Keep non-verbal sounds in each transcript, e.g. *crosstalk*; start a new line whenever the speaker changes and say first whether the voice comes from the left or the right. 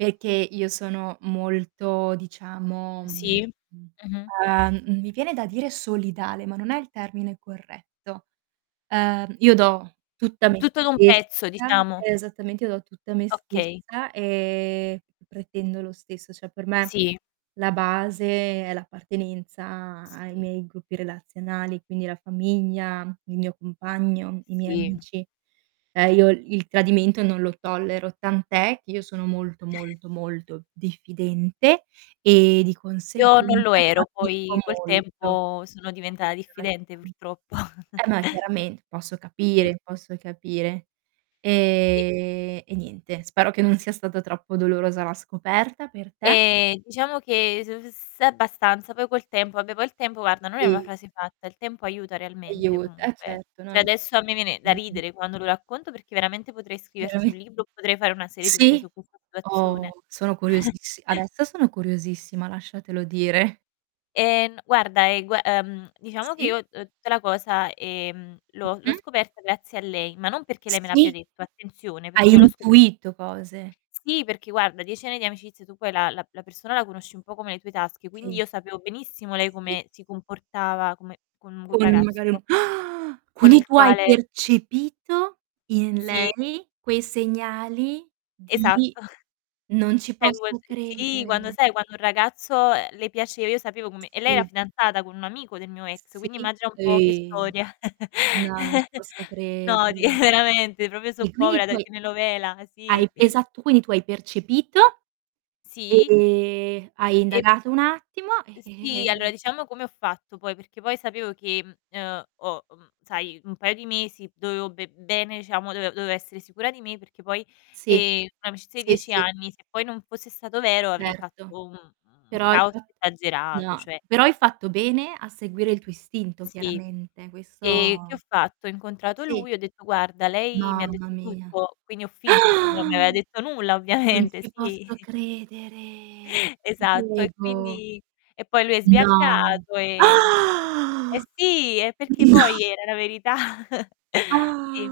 right: Perché io sono molto diciamo, mhmm,
left: Sì. Mh-mh.
right: uhm, mi viene da dire solidale, ma non è il termine corretto. Uhm, io do tutta me
left: Tutto d'un
right: stessa
left: pezzo, diciamo.
right: Eh, esattamente io do tutta me
left: Okay.
right: stessa, e pretendo lo stesso, cioè, per me
left: Sì.
right: la base è l'appartenenza ai
left: Sì.
right: miei gruppi relazionali, quindi la famiglia, il mio compagno, i miei
left: Sì.
right: amici. Eh, io il tradimento non lo tollero, tant'è che io sono molto,
left: *chuckles*
right: molto, molto diffidente, e di
left: Io non lo
right: conseguenza
left: ero
right: fatico
left: poi col
right: molto
left: tempo
right: ad
left: sono
right: avere
left: diventata diffidente
right: relazioni.
left: purtroppo. *chuckles*
right: Per me chiarament posso
left: Sì.
right: capire, posso capire.
left: I
right: E e niente spero che non sia stata troppo dolorosa la scoperta per te.
left: Ehm, diciamo che s uhm, s abbastanza, poi col tempo vabbè poi il tempo guarda non è una
right: I
left: frase fatta, il tempo aiuta realmente
right: Aiuta,
left: comunque, eh.
right: certo
left: Cioè,
right: non
left: adesso a me viene da
right: Mh-mh.
left: ridere quando lo racconto perché veramente potrei scriverci
right: Veramen
left: un libro o potrei fare una serie TV
right: Sì.
left: su questa situazione.
right: Oh, sono
left: *chuckles*
right: curiosissi adesso sono curiosissima lasciatelo dire.
left: Eh, n guarda, ehm, gua ehm, diciamo che
right: Sì.
left: io, uhm, tutta la cosa, ehm, l'ho l'ho
right: Mh-mh.
left: scoperta grazie a lei, ma non perché lei me l'abbia
right: Sì.
left: detto attenzione,
right: Hai
left: perché io l'ho scope
right: intuito cose.
left: Sì, perché guarda 10 anni di amicizia su poi la la persona la conosci un po' come le tue tasche, quindi
right: Sì.
left: io sapevo benissimo lei
right: Sì.
left: come si comportava come con un
right: Con lui
left: ragazzo
right: magari no *gasps*
left: con
right: quindi
left: il
right: tu hai
left: quale
right: percepito in
left: Sì.
right: lei quei segnali di
left: Esatto. *unintelligible*
right: non ci posso
left: Sì, quando
right: credere.
left: sai quando un ragazzo, uhm, le piaceva, io sapevo come e lei era
right: Sì.
left: fidanzata con un amico del mio ex, quindi
right: Sì,
left: immagina un po' che
right: e
left: storia.
right: no, non ci
left: *laughs*
right: posso
left: No, ti
right: credere.
left: veramente, proprio soap
right: E quindi
left: opera
right: tu
left: da
right: hai
left: telenovela,
right: hai
left: sì.
right: esatto, quindi tu hai percepito
left: Sì.
right: e hai
left: E p
right: indagato un attimo, e
left: Sì,
right: e
left: allora diciamo come ho fatto poi, perché poi sapevo che, mhmm, uhm, o mhmm, sai un paio di mesi dovevo be bene diciamo do dovevo essere sicura di me perché poi,
right: Sì,
left: ehm, un'amicizia di
right: sì,
left: 10
right: sì.
left: anni se poi non fosse stato vero avrei
right: Certo.
left: fatto un un
right: Però hai
left: caos
right: fatt
left: esagerato,
right: no,
left: cioè.
right: però hai fatto bene a seguire il tuo istinto
left: Sì.
right: chiaramente,
left: E che ho
right: questo
left: fatto? Ho incontrato
right: Sì.
left: lui e ho detto: "Guarda, lei mi
right: No
left: ha
right: ma
left: detto
right: mia.
left: tutto," quindi ho finto perché non mi aveva
right: *gasps*
left: detto nulla
right: Non
left: ovviamente,
right: ci
left: sì.
right: posso credere. Ti
left: Esatto, e,
right: prego.
left: quindi e poi lui è
right: No.
left: sbiancato, ehm Eh
right: *gasps*
left: sì, è perché
right: No.
left: poi era la verità. *chuckles* Sì,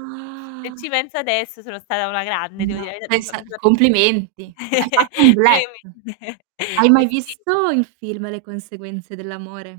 left: se ci penso adesso sono stata una grande devo
right: No,
left: dire la verità
right: sei sta
left: mi fa mi fa p
right: complimenti. Hai
left: *laughs*
right: fatto un
left: Pure
right: bluff.
left: io mi *chuckles*
right: Hai
left: Eh,
right: mai
left: sì.
right: visto il film "Le conseguenze dell'amore"?